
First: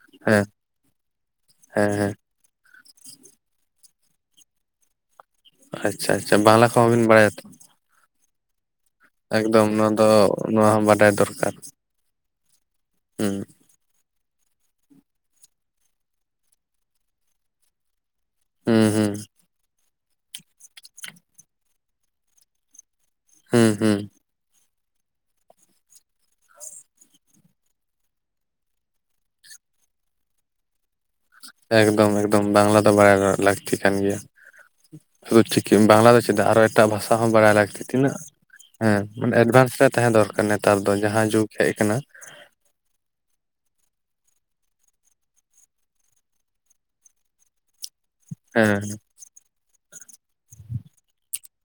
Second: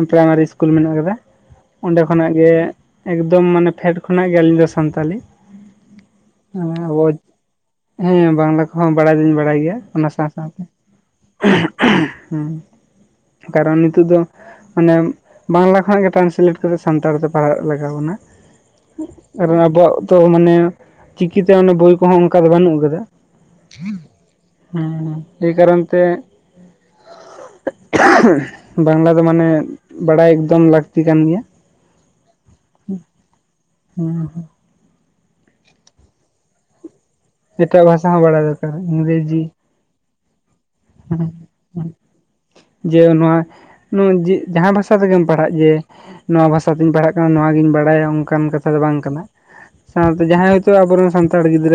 ᱯᱨᱟᱭᱢᱟᱨᱤ ᱦᱮᱸ ᱤᱥᱠᱩᱞ ᱢᱮᱱᱟᱜ ᱟᱠᱟᱫᱟ ᱦᱮᱸ ᱚᱸᱰᱮ ᱦᱮᱸ ᱠᱷᱚᱱᱟᱜ ᱜᱮ, ᱮᱠᱫᱚᱢ ᱢᱟᱱᱮ ᱯᱷᱮᱰ ᱠᱷᱚᱱᱟᱜ ᱜᱮ ᱟᱹᱞᱤᱧ ᱫᱚ ᱥᱟᱱᱛᱟᱞᱤ᱾ ᱟᱪᱪᱷᱟ ᱟᱪᱪᱷᱟ, ᱵᱟᱝᱞᱟ ᱠᱚᱦᱚᱸ ᱟᱵᱚ ᱵᱤᱱ ᱵᱟᱲᱟᱭᱟ ᱛᱚ? ᱦᱮᱸ ᱵᱟᱝᱞᱟ ᱠᱚᱦᱚᱸ ᱵᱟᱲᱟᱭ ᱫᱩᱧ ᱵᱟᱲᱟᱭ ᱮᱠᱫᱚᱢ ᱜᱮᱭᱟ ᱾ ᱱᱚᱣᱟ ᱫᱚ ᱚᱱᱟ ᱥᱟᱶ ᱥᱟᱶᱛᱮ, ᱱᱚᱣᱟ ᱦᱚᱸ ᱵᱟᱰᱟᱭ ᱫᱚᱨᱠᱟᱨ [inaudible] ᱦᱩᱸ᱾ ᱦᱩᱸ ᱠᱟᱨᱚᱱ ᱱᱤᱛᱚᱜ ᱫᱚ ᱢᱟᱱᱮ ᱵᱟᱝᱞᱟ ᱠᱷᱚᱱᱟᱜ ᱜᱮ ᱴᱨᱟᱱᱥᱮᱞᱮᱴ ᱠᱟᱛᱮ ᱥᱟᱱᱛᱟᱲ ᱛᱮ ᱯᱟᱲᱦᱟᱜ ᱞᱟᱜᱟᱣ ᱵᱚᱱᱟ᱾ ᱦᱩᱸ ᱦᱩᱸ ᱟᱨ ᱟᱵᱚᱣᱟᱜ ᱛᱚ ᱢᱟᱱᱮ ᱪᱤᱠᱤᱛᱮ ᱚᱱᱮ ᱵᱳᱭ ᱠᱚᱦᱚᱸ ᱚᱱᱠᱟ ᱫᱚ ᱵᱟᱹᱱᱩᱜ ᱟᱠᱟᱫᱟ᱾ ᱦᱩᱸ ᱦᱮᱸ ᱦᱩᱸ ᱦᱮᱸ ᱮᱭ ᱠᱟᱨᱚᱱ ᱛᱮ ᱵᱟᱝᱞᱟ ᱫᱚ ᱢᱟᱱᱮ ᱵᱟᱲᱟᱭ ᱮᱠᱫᱚᱢ ᱞᱟᱹᱠᱛᱤ ᱠᱟᱱ ᱜᱮᱭᱟ ᱾ ᱮᱠᱫᱚᱢ ᱮᱠᱫᱚᱢ ᱵᱟᱝᱞᱟ ᱫᱚ ᱵᱟᱲᱟᱭ ᱞᱟᱹᱠᱛᱤ ᱠᱟᱱ ᱦᱮᱸ ᱜᱮᱭᱟ ᱦᱮᱸ ᱾ ᱥᱤᱫᱩ ᱪᱤᱠᱤ ᱵᱟᱝᱞᱟ ᱫᱚ ᱪᱮᱫᱟᱜ ᱟᱨᱚ ᱮᱴᱟᱜ ᱵᱷᱟᱥᱟ ᱦᱚᱸ ᱵᱟᱲᱟᱭ ᱞᱟᱹᱠᱛᱤ ᱮᱴᱟᱜ ᱵᱷᱟᱥᱟ ᱛᱤᱱᱟᱹᱜ ᱦᱚᱸ ᱵᱟᱲᱟᱭ ᱫᱚᱨᱠᱟᱨ ᱦᱮᱸ ᱢᱟᱱᱮ ᱤᱝᱨᱮᱡᱤ ᱮᱰᱵᱷᱟᱱᱥ ᱨᱮ ᱛᱟᱦᱮᱸ ᱫᱚᱨᱠᱟᱨ ᱱᱮᱛᱟᱨ ᱫᱚ ᱡᱟᱦᱟᱸ ᱡᱩᱜᱽ ᱦᱮᱡ ᱟᱠᱟᱱᱟ᱾ ᱡᱮ ᱱᱚᱣᱟ ᱱᱚᱜ-ᱚᱭ ᱡᱮ ᱡᱟᱦᱟᱸ ᱵᱷᱟᱥᱟ ᱛᱮᱜᱮᱢ ᱯᱟᱲᱦᱟᱜ ᱡᱮ ᱱᱚᱣᱟ ᱵᱷᱟᱥᱟ ᱛᱤᱧ ᱯᱟᱲᱦᱟᱜ ᱠᱟᱱᱟ ᱱᱚᱣᱟ ᱜᱤᱧ ᱵᱟᱲᱟᱭᱟ ᱚᱱᱠᱟᱱ ᱠᱟᱛᱷᱟ ᱦᱮᱸ ᱫᱚ ᱵᱟᱝ ᱠᱟᱱᱟ, ᱥᱟᱶᱛᱮ ᱡᱟᱦᱟᱸᱭ ᱦᱚᱭᱛᱚ ᱟᱵᱚ ᱨᱮᱱ ᱥᱟᱱᱛᱟᱲ ᱜᱤᱫᱽᱨᱟᱹ